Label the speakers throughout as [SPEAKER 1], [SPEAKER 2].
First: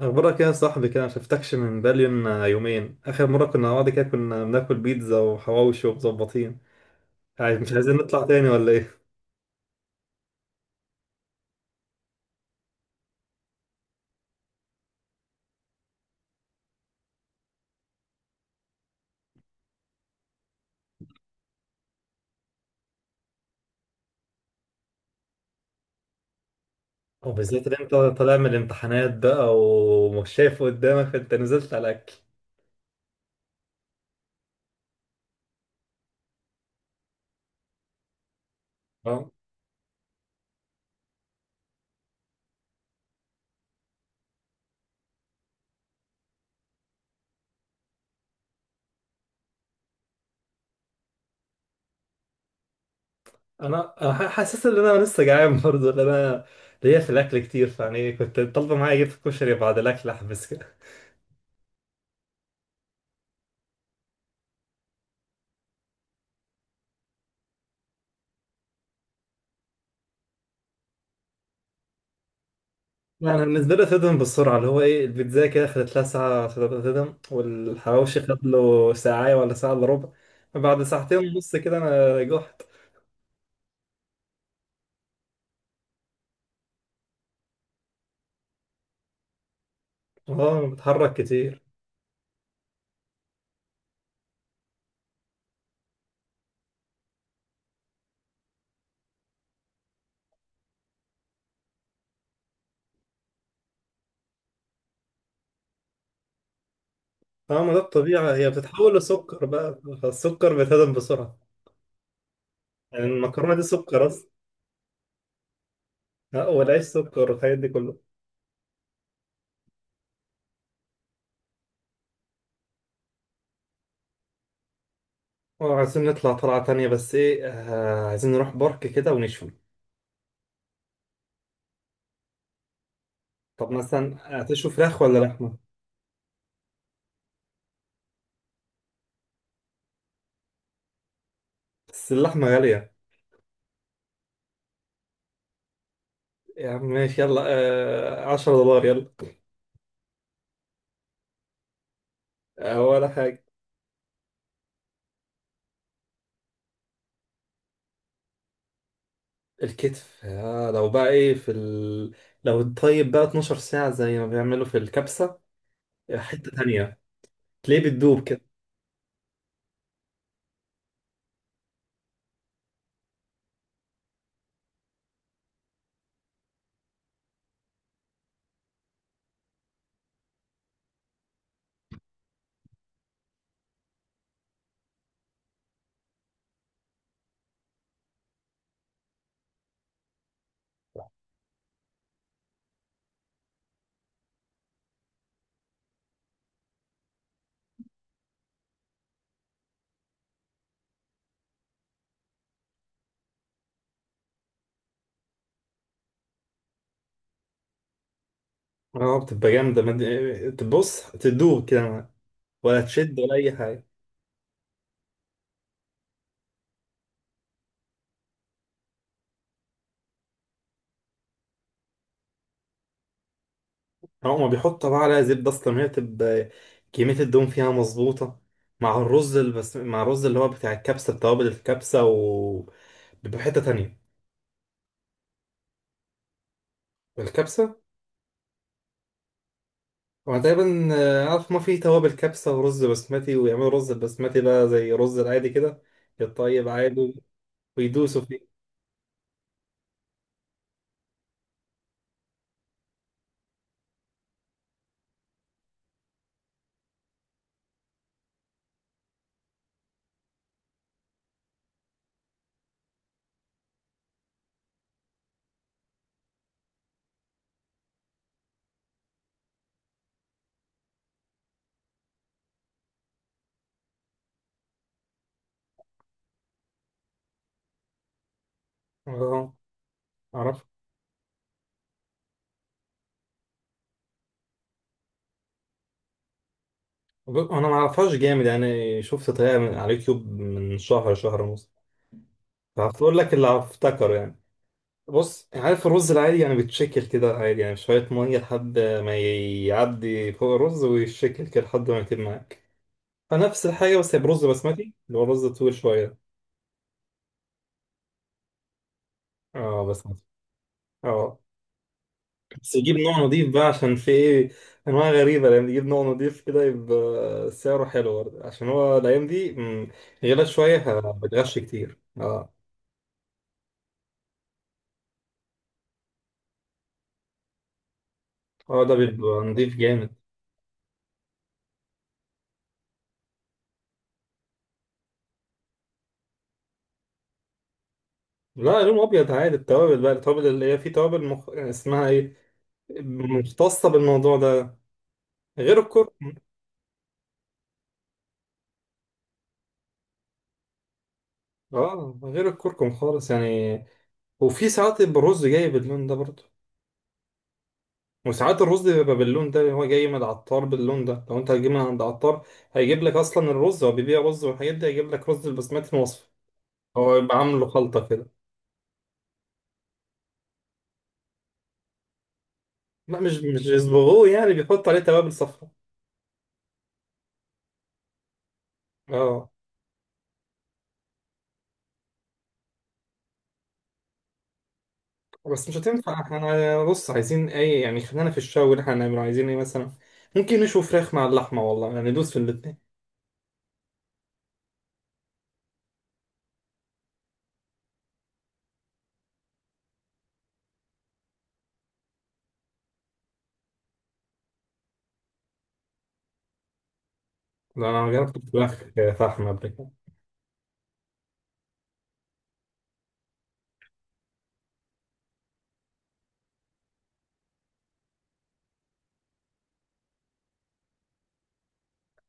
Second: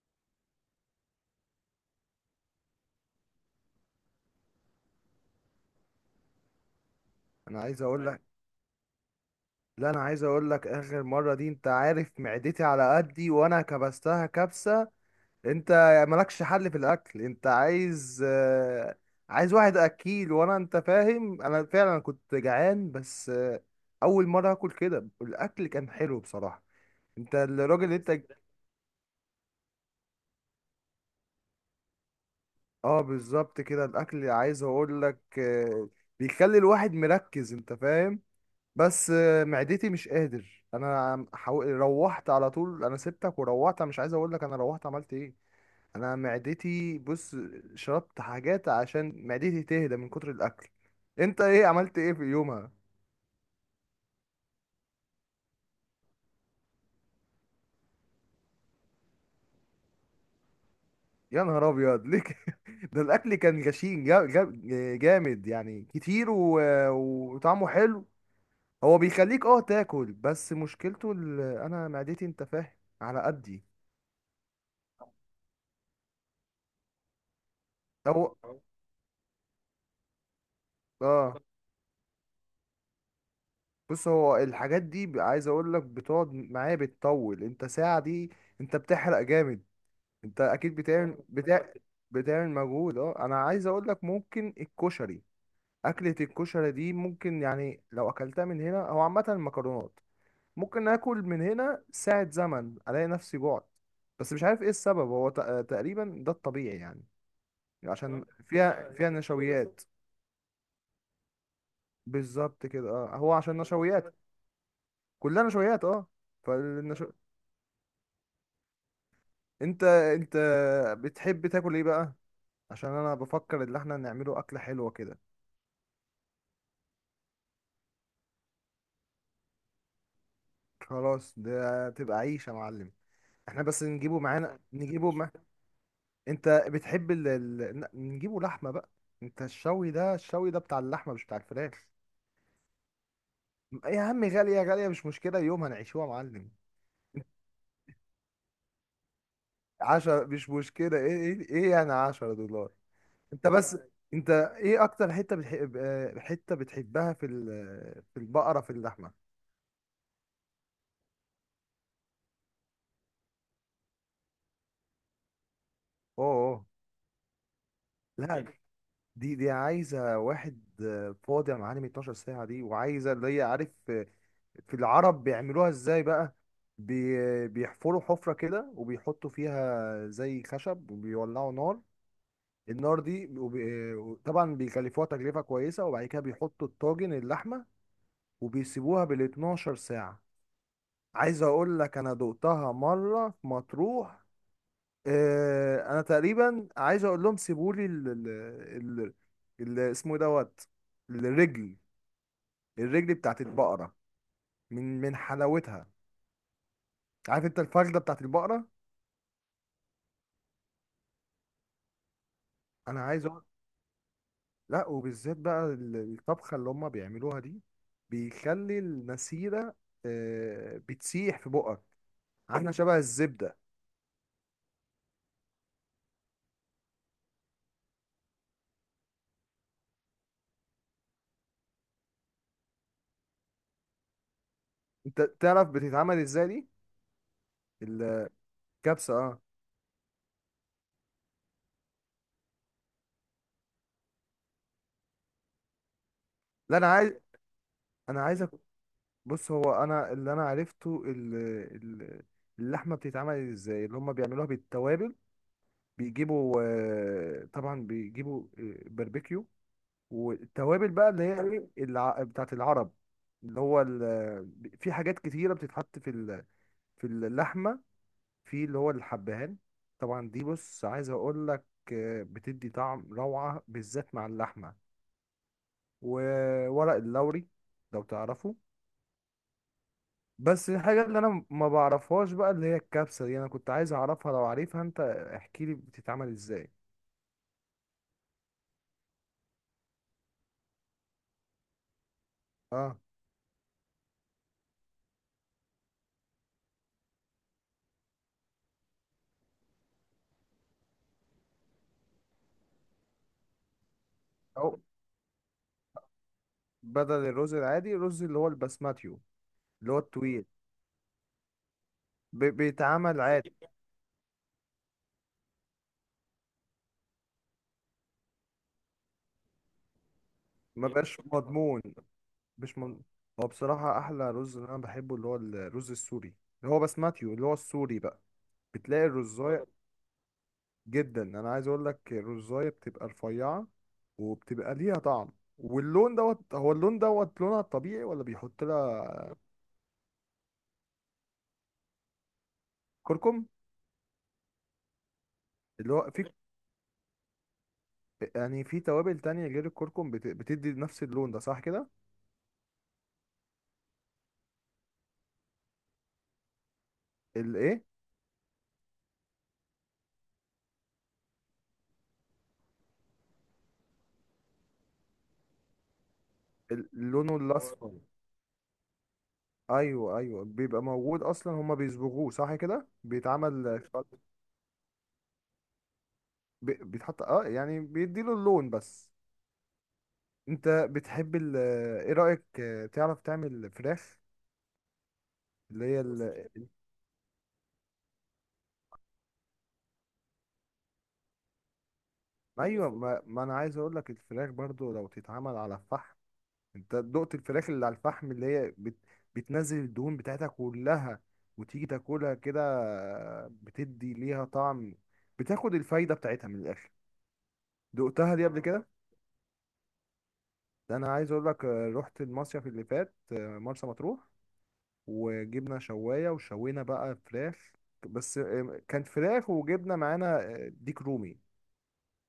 [SPEAKER 1] اخبارك يا صاحبي، كده ما شفتكش من بالين يومين. اخر مره كنا مع بعض كده كنا بناكل بيتزا وحواوشي ومظبطين. يعني
[SPEAKER 2] انا
[SPEAKER 1] مش
[SPEAKER 2] عايز
[SPEAKER 1] عايزين
[SPEAKER 2] اقول لك
[SPEAKER 1] نطلع تاني ولا ايه؟
[SPEAKER 2] لا انا عايز اقول لك. اخر مره دي، انت عارف معدتي على قدي وانا كبستها كبسه. انت مالكش حل في الاكل. انت عايز واحد اكيل، وانا انت فاهم، انا فعلا كنت جعان. بس اول مره اكل كده. الاكل كان حلو بصراحه. انت
[SPEAKER 1] وبالذات ان
[SPEAKER 2] الراجل
[SPEAKER 1] انت
[SPEAKER 2] اللي انت
[SPEAKER 1] طالع من الامتحانات بقى، ومش شايف قدامك فانت نزلت على الاكل.
[SPEAKER 2] اه بالظبط كده. الاكل، عايز اقول لك بيخلي الواحد مركز، انت فاهم. بس
[SPEAKER 1] اه،
[SPEAKER 2] معدتي مش قادر. انا روحت على طول، انا سبتك وروحت. أنا مش عايز اقول لك انا روحت عملت ايه. انا معدتي، بص، شربت حاجات عشان معدتي تهدى من كتر الاكل. انت ايه عملت ايه في يومها؟
[SPEAKER 1] انا حاسس ان انا لسه جعان برضه، لان انا ليا في الاكل كتير، فيعني كنت طالبه معايا اجيب كشري بعد الاكل احبس.
[SPEAKER 2] يا نهار ابيض، ليه كده؟ ده الاكل كان غشيم، جامد يعني كتير وطعمه حلو. هو بيخليك اه تاكل، بس مشكلته انا معدتي، انت فاهم، على
[SPEAKER 1] لا، انا
[SPEAKER 2] قدي.
[SPEAKER 1] بالنسبه لي تدم بالسرعه، اللي هو ايه، البيتزا كده خدت لها ساعه تدم، والحواوشي
[SPEAKER 2] هو
[SPEAKER 1] خد له ساعه ولا ساعه الا ربع. بعد ساعتين
[SPEAKER 2] اه
[SPEAKER 1] ونص كده انا جحت.
[SPEAKER 2] بص، هو الحاجات دي عايز اقول لك بتقعد معايا، بتطول انت ساعة دي. انت بتحرق جامد، انت
[SPEAKER 1] اه،
[SPEAKER 2] اكيد
[SPEAKER 1] بتحرك
[SPEAKER 2] بتعمل
[SPEAKER 1] كتير.
[SPEAKER 2] بتاع، بتعمل مجهود. اه، انا عايز اقول لك، ممكن الكشري، اكلة الكشري دي، ممكن يعني لو اكلتها من هنا او عامة المكرونات، ممكن اكل من هنا ساعة زمن الاقي نفسي جوعت. بس مش عارف ايه السبب. هو تقريبا ده الطبيعي يعني.
[SPEAKER 1] اه، ما ده
[SPEAKER 2] عشان
[SPEAKER 1] الطبيعه، هي
[SPEAKER 2] فيها
[SPEAKER 1] بتتحول
[SPEAKER 2] فيها
[SPEAKER 1] لسكر بقى،
[SPEAKER 2] نشويات.
[SPEAKER 1] فالسكر بيتهضم بسرعه.
[SPEAKER 2] بالظبط كده،
[SPEAKER 1] يعني
[SPEAKER 2] اه، هو
[SPEAKER 1] المكرونه
[SPEAKER 2] عشان
[SPEAKER 1] دي سكر
[SPEAKER 2] نشويات.
[SPEAKER 1] اصلا.
[SPEAKER 2] كلها نشويات اه.
[SPEAKER 1] آه، والعيش
[SPEAKER 2] فالنشويات،
[SPEAKER 1] سكر والحاجات دي كله.
[SPEAKER 2] انت بتحب تاكل ايه بقى؟ عشان انا بفكر ان احنا نعمله اكله حلوه كده.
[SPEAKER 1] اه، عايزين نطلع طلعه تانية، بس ايه، عايزين نروح بارك كده ونشوي.
[SPEAKER 2] خلاص، ده تبقى عيش يا معلم. احنا
[SPEAKER 1] طب
[SPEAKER 2] بس
[SPEAKER 1] مثلا
[SPEAKER 2] نجيبه معانا،
[SPEAKER 1] هتشوي فراخ
[SPEAKER 2] نجيبه
[SPEAKER 1] ولا
[SPEAKER 2] ما.
[SPEAKER 1] لحمه؟
[SPEAKER 2] انت بتحب نجيبه لحمه بقى. انت الشوي ده، الشوي ده بتاع اللحمه مش بتاع الفراخ.
[SPEAKER 1] بس اللحمه غاليه.
[SPEAKER 2] يا عم، غاليه غاليه مش مشكله، يوم هنعيشوها يا معلم.
[SPEAKER 1] يا عم ماشي يلا. آه، 10 دولار يلا.
[SPEAKER 2] 10 مش مشكله. ايه ايه ايه يعني 10 دولار.
[SPEAKER 1] ولا حاجة.
[SPEAKER 2] انت بس، انت ايه اكتر حته بتحب؟ حته بتحبها في في البقره، في اللحمه.
[SPEAKER 1] الكتف، لو بقى ايه في لو الطيب بقى 12 ساعة زي ما بيعملوا في الكبسة. آه،
[SPEAKER 2] اوه
[SPEAKER 1] حتة
[SPEAKER 2] اوه.
[SPEAKER 1] تانية. تلاقيه بتدوب كده.
[SPEAKER 2] لا، دي عايزة واحد فاضي يا معلم. 12 ساعة دي، وعايزة اللي هي عارف في العرب بيعملوها ازاي بقى. بيحفروا حفرة كده، وبيحطوا فيها زي خشب، وبيولعوا نار. النار دي طبعا بيكلفوها تكلفة كويسة، وبعد كده بيحطوا الطاجن اللحمة، وبيسيبوها بال 12 ساعة. عايز اقول لك، انا دقتها مرة في مطروح. انا تقريبا عايز اقول لهم سيبوا لي ال اسمه إيه دوت، الرجل، الرجل بتاعت البقره. من حلاوتها. عارف انت الفخده بتاعت البقره.
[SPEAKER 1] اه، بتبقى جامدة، تبص تدوب كده معاك. ولا
[SPEAKER 2] انا
[SPEAKER 1] تشد
[SPEAKER 2] عايز
[SPEAKER 1] ولا
[SPEAKER 2] اقول،
[SPEAKER 1] أي حاجة.
[SPEAKER 2] لا، وبالذات بقى الطبخه اللي هم بيعملوها دي، بيخلي المسيره بتسيح في بقك، عامله شبه الزبده.
[SPEAKER 1] آه، هما بيحطوا بقى عليها زبدة، أصلا هي بتبقى كمية الدهون فيها مظبوطة، مع الرز مع الرز اللي هو بتاع الكبسة بتوابل الكبسة، و بيبقى حتة تانية.
[SPEAKER 2] انت تعرف بتتعمل ازاي دي؟
[SPEAKER 1] الكبسة.
[SPEAKER 2] الكبسه اه.
[SPEAKER 1] هو تقريبا عارف ما في توابل كبسة ورز بسمتي، ويعملوا رز البسمتي ده زي رز العادي كده، يتطيب
[SPEAKER 2] لا انا عايز
[SPEAKER 1] عادي ويدوسوا
[SPEAKER 2] انا عايز
[SPEAKER 1] فيه.
[SPEAKER 2] بص، هو انا اللي انا عرفته ال- اللحمه بتتعمل ازاي اللي هم بيعملوها بالتوابل. بيجيبوا طبعا بيجيبوا باربيكيو، والتوابل بقى اللي هي، ايه بتاعت العرب، اللي هو في حاجات كتيره بتتحط في في اللحمه، في اللي هو الحبهان. طبعا دي بص، عايز اقول لك، بتدي طعم روعه بالذات مع اللحمه. وورق اللوري، لو تعرفه.
[SPEAKER 1] اه، اعرف.
[SPEAKER 2] بس الحاجة اللي انا ما بعرفهاش بقى، اللي هي الكبسة دي، انا كنت عايز اعرفها. لو عارفها انت، احكي لي بتتعمل ازاي.
[SPEAKER 1] انا ما اعرفهاش جامد يعني، شفت طريقة من على اليوتيوب من شهر شهر ونص،
[SPEAKER 2] اه،
[SPEAKER 1] فهقول لك اللي افتكره يعني. بص، عارف الرز العادي يعني بيتشكل كده عادي، يعني شوية مية لحد ما يعدي فوق الرز ويتشكل كده لحد ما يتم معاك. فنفس الحاجة، بس هي برز
[SPEAKER 2] او
[SPEAKER 1] بسمتي اللي هو رز طويل شوية.
[SPEAKER 2] بدل الرز العادي، الرز اللي هو البسماتيو،
[SPEAKER 1] اه،
[SPEAKER 2] اللي هو
[SPEAKER 1] بسمتي.
[SPEAKER 2] الطويل،
[SPEAKER 1] اه. بس يجيب نوع
[SPEAKER 2] بيتعمل
[SPEAKER 1] نضيف
[SPEAKER 2] عادي.
[SPEAKER 1] بقى، عشان في ايه انواع غريبه. لما يجيب نوع نضيف كده يبقى سعره حلو برضه، عشان هو الايام دي غلا شويه،
[SPEAKER 2] ما بقاش
[SPEAKER 1] بتغش
[SPEAKER 2] مضمون،
[SPEAKER 1] كتير، اه.
[SPEAKER 2] مش مضمون. هو بصراحة احلى رز اللي انا بحبه، اللي هو الرز السوري، اللي هو بسماتيو، اللي هو السوري بقى.
[SPEAKER 1] اه، ده
[SPEAKER 2] بتلاقي
[SPEAKER 1] بيبقى
[SPEAKER 2] الرزاية
[SPEAKER 1] نضيف جامد.
[SPEAKER 2] جدا، انا عايز اقول لك الرزاية بتبقى رفيعة، وبتبقى ليها طعم. واللون دوت، هو اللون دوت لونها الطبيعي، ولا بيحط
[SPEAKER 1] لا، لون ابيض
[SPEAKER 2] لها
[SPEAKER 1] عادي. التوابل بقى، التوابل اللي هي، في توابل اسمها ايه،
[SPEAKER 2] كركم؟
[SPEAKER 1] مختصه بالموضوع ده. غير
[SPEAKER 2] اللي هو في،
[SPEAKER 1] الكركم.
[SPEAKER 2] يعني في توابل تانية غير الكركم، بتدي نفس اللون ده، صح كده؟
[SPEAKER 1] اه، غير الكركم خالص يعني. وفي ساعات يبقى الرز جاي باللون ده برضه.
[SPEAKER 2] الايه،
[SPEAKER 1] وساعات الرز بيبقى باللون ده، هو جاي من العطار باللون ده. لو انت هتجيب من عند عطار هيجيب لك اصلا الرز، هو بيبيع رز والحاجات دي، هيجيب لك رز البسمتي المصفى. هو
[SPEAKER 2] اللون
[SPEAKER 1] يبقى عامله
[SPEAKER 2] الاصفر؟
[SPEAKER 1] خلطة كده.
[SPEAKER 2] ايوه ايوه، بيبقى موجود اصلا، هما بيصبغوه صح كده،
[SPEAKER 1] لا، مش
[SPEAKER 2] بيتعمل،
[SPEAKER 1] يصبغوه، يعني بيحط عليه توابل صفراء.
[SPEAKER 2] بيتحط، اه يعني بيديله اللون بس.
[SPEAKER 1] اه.
[SPEAKER 2] انت بتحب ايه رأيك تعرف تعمل فراخ
[SPEAKER 1] بس مش
[SPEAKER 2] اللي هي
[SPEAKER 1] هتنفع
[SPEAKER 2] ال...
[SPEAKER 1] احنا، بص عايزين اي يعني، خلينا في الشاوي اللي احنا هنعمله، عايزين ايه مثلا؟ ممكن نشوي فراخ مع اللحمة والله، يعني ندوس في الاتنين.
[SPEAKER 2] ايوه، ما انا عايز اقول لك، الفراخ برضو لو تتعمل على الفحم. انت دقت الفراخ اللي على الفحم، اللي هي بتنزل الدهون بتاعتها كلها، وتيجي تاكلها كده، بتدي ليها طعم، بتاخد الفايدة بتاعتها من الآخر.
[SPEAKER 1] لا، انا
[SPEAKER 2] دقتها
[SPEAKER 1] جربت
[SPEAKER 2] دي قبل
[SPEAKER 1] الفراخ
[SPEAKER 2] كده؟
[SPEAKER 1] فحمة قبل كده.
[SPEAKER 2] ده انا عايز اقول لك، رحت المصيف اللي فات، مرسى مطروح، وجبنا شواية وشوينا بقى فراخ. بس كانت فراخ وجبنا معانا ديك رومي،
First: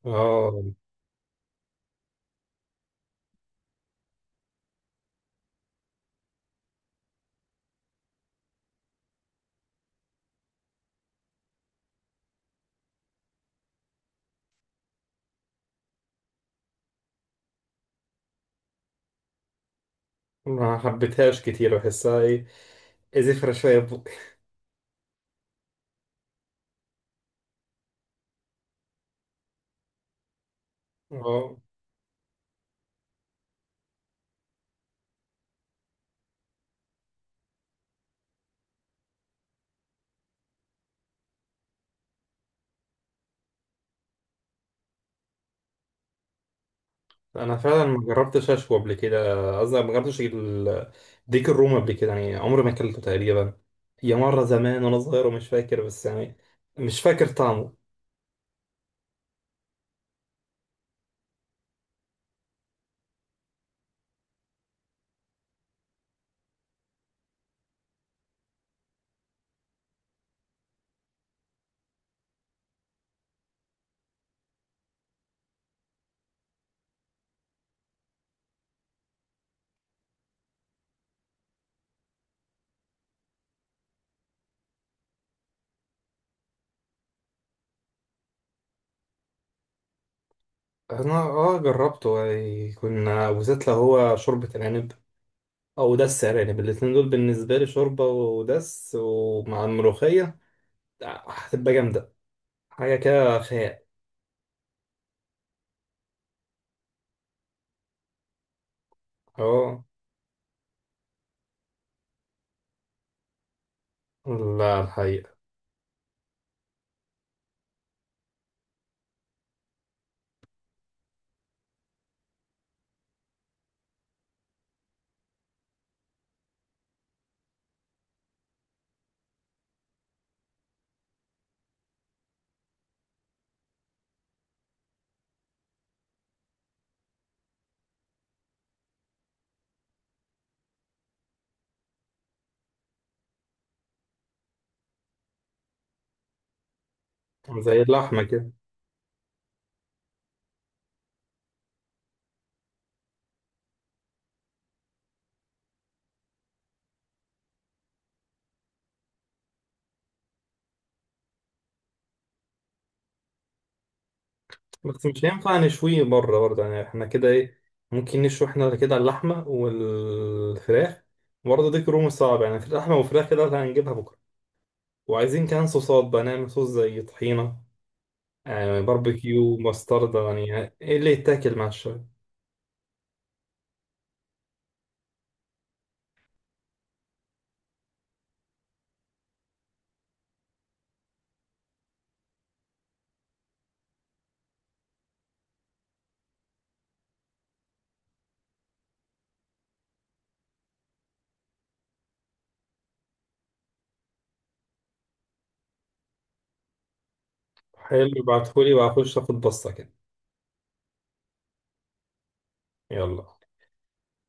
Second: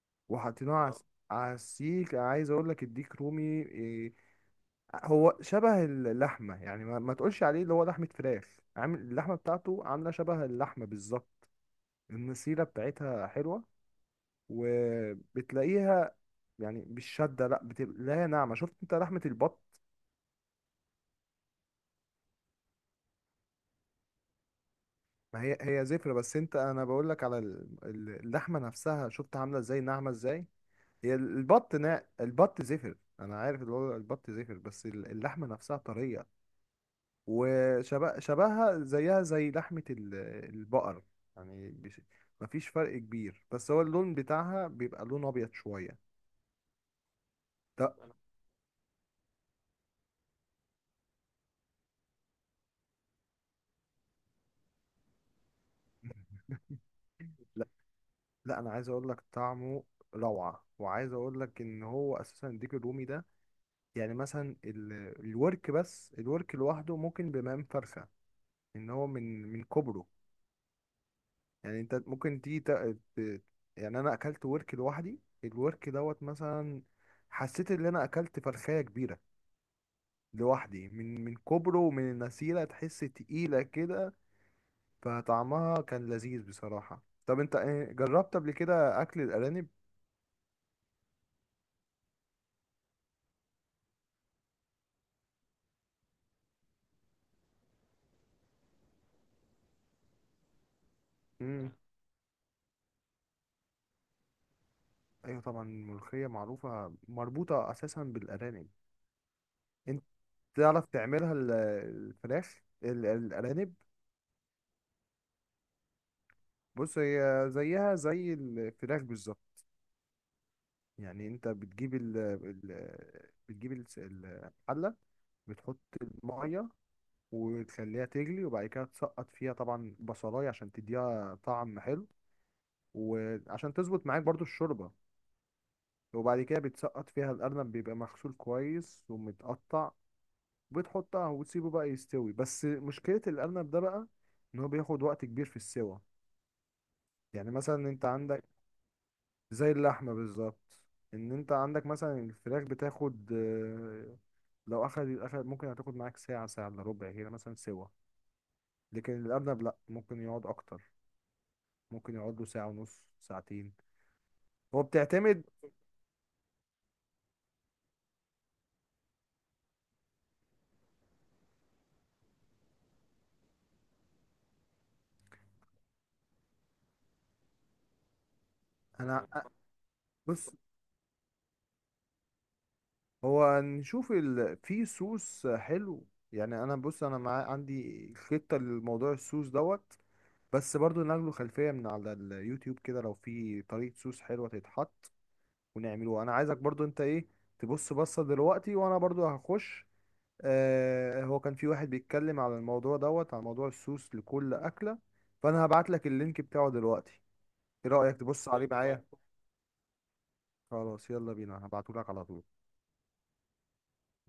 [SPEAKER 1] اه،
[SPEAKER 2] وحطيناها على، اه على السيخ. عايز اقول لك الديك رومي، آه، هو شبه اللحمة يعني، ما تقولش عليه اللي هو لحمة فراخ. عامل اللحمة بتاعته، عاملة شبه اللحمة بالظبط. النسيرة بتاعتها حلوة، وبتلاقيها يعني مش شادة، لا بتلاقيها ناعمة. شفت انت لحمة البط؟
[SPEAKER 1] ما حبيتهاش كتير، بحسها ايه، زفرة شوية في بقي.
[SPEAKER 2] ما هي هي زفرة، بس انت، انا بقول لك على اللحمة نفسها، شفت عاملة ازاي ناعمة ازاي. هي
[SPEAKER 1] اه،
[SPEAKER 2] البط، نا البط زفر، انا عارف اللي هو البط زفر، بس اللحمة نفسها طرية. شبهها زيها زي لحمة البقر يعني، مفيش فرق كبير، بس هو اللون بتاعها بيبقى لون أبيض شوية.
[SPEAKER 1] انا فعلا
[SPEAKER 2] لا.
[SPEAKER 1] ما جربتش اشوي قبل كده، قصدي ما جربتش ديك الروم قبل كده، يعني عمري ما اكلته تقريبا. هي مره زمان وانا صغير ومش فاكر، بس يعني مش فاكر
[SPEAKER 2] لا
[SPEAKER 1] طعمه.
[SPEAKER 2] لا أنا عايز أقول لك، طعمه روعة. وعايز أقول لك إن هو أساسا الديك الرومي ده، يعني مثلا الورك، بس الورك لوحده ممكن بمقام فرخة، إن هو من كبره. يعني أنت ممكن تيجي يعني أنا أكلت ورك لوحدي، الورك دوت مثلا، حسيت إن أنا أكلت فرخاية كبيرة لوحدي، من كوبرو ومن النسيرة، تحس تقيلة كده. فطعمها كان لذيذ بصراحة. طب انت ايه، جربت قبل كده اكل الارانب؟
[SPEAKER 1] انا جربته يعني، كنا بالذات لو هو شوربه العنب او دس ارانب، الاتنين دول بالنسبه لي شوربه ودس، ومع الملوخيه
[SPEAKER 2] مم.
[SPEAKER 1] هتبقى جامده، حاجه كده خيال.
[SPEAKER 2] ايوه طبعا، الملوخية معروفة مربوطة اساسا بالارانب.
[SPEAKER 1] اه،
[SPEAKER 2] انت تعرف تعملها الفراخ، الارانب؟
[SPEAKER 1] لا الحقيقه.
[SPEAKER 2] بص، هي زيها زي الفراخ بالظبط. يعني انت بتجيب بتجيب الحلة، بتحط المية وتخليها تجلي، وبعد كده تسقط فيها طبعا بصلاية عشان تديها طعم حلو، وعشان تظبط معاك برضو الشوربة. وبعد كده بتسقط فيها الأرنب، بيبقى مغسول كويس ومتقطع. بتحطها وتسيبه بقى يستوي. بس مشكلة الأرنب ده بقى، إن هو بياخد وقت كبير في السوى. يعني مثلا
[SPEAKER 1] زي
[SPEAKER 2] أنت
[SPEAKER 1] اللحمه
[SPEAKER 2] عندك،
[SPEAKER 1] كده.
[SPEAKER 2] زي اللحمة بالظبط، إن أنت عندك مثلا الفراخ بتاخد لو أخد ممكن هتاخد معاك ساعة، ساعة إلا ربع كده مثلا سوا. لكن الأرنب لأ، ممكن يقعد أكتر، ممكن يقعد له ساعة ونص، ساعتين. هو
[SPEAKER 1] بس مش
[SPEAKER 2] بتعتمد.
[SPEAKER 1] هينفع نشويه بره برضه يعني، احنا كده ايه، ممكن نشوي احنا كده اللحمة والفراخ برضه. دي كروم صعب يعني في اللحمة والفراخ كده اللي هنجيبها بكرة، وعايزين كمان صوصات بقى، نعمل صوص زي طحينة،
[SPEAKER 2] انا،
[SPEAKER 1] باربيكيو، مستردة،
[SPEAKER 2] بص،
[SPEAKER 1] يعني ايه اللي يتاكل مع الشاي.
[SPEAKER 2] هو نشوف في سوس حلو. يعني انا بص، انا عندي خطة لموضوع السوس دوت، بس برضو ناخده خلفية من على اليوتيوب كده، لو في طريقة سوس حلوة تتحط ونعمله. انا عايزك برضو انت ايه، تبص بصة دلوقتي، وانا برضو هخش. آه هو كان في واحد بيتكلم على الموضوع دوت، على موضوع السوس لكل أكلة، فانا هبعت لك اللينك بتاعه دلوقتي. ايه رأيك
[SPEAKER 1] حلو،
[SPEAKER 2] تبص عليه
[SPEAKER 1] ابعتهولي
[SPEAKER 2] معايا؟
[SPEAKER 1] وهخش اخد بصة كده.
[SPEAKER 2] خلاص، يلا بينا، هبعتهولك على طول.
[SPEAKER 1] يلا.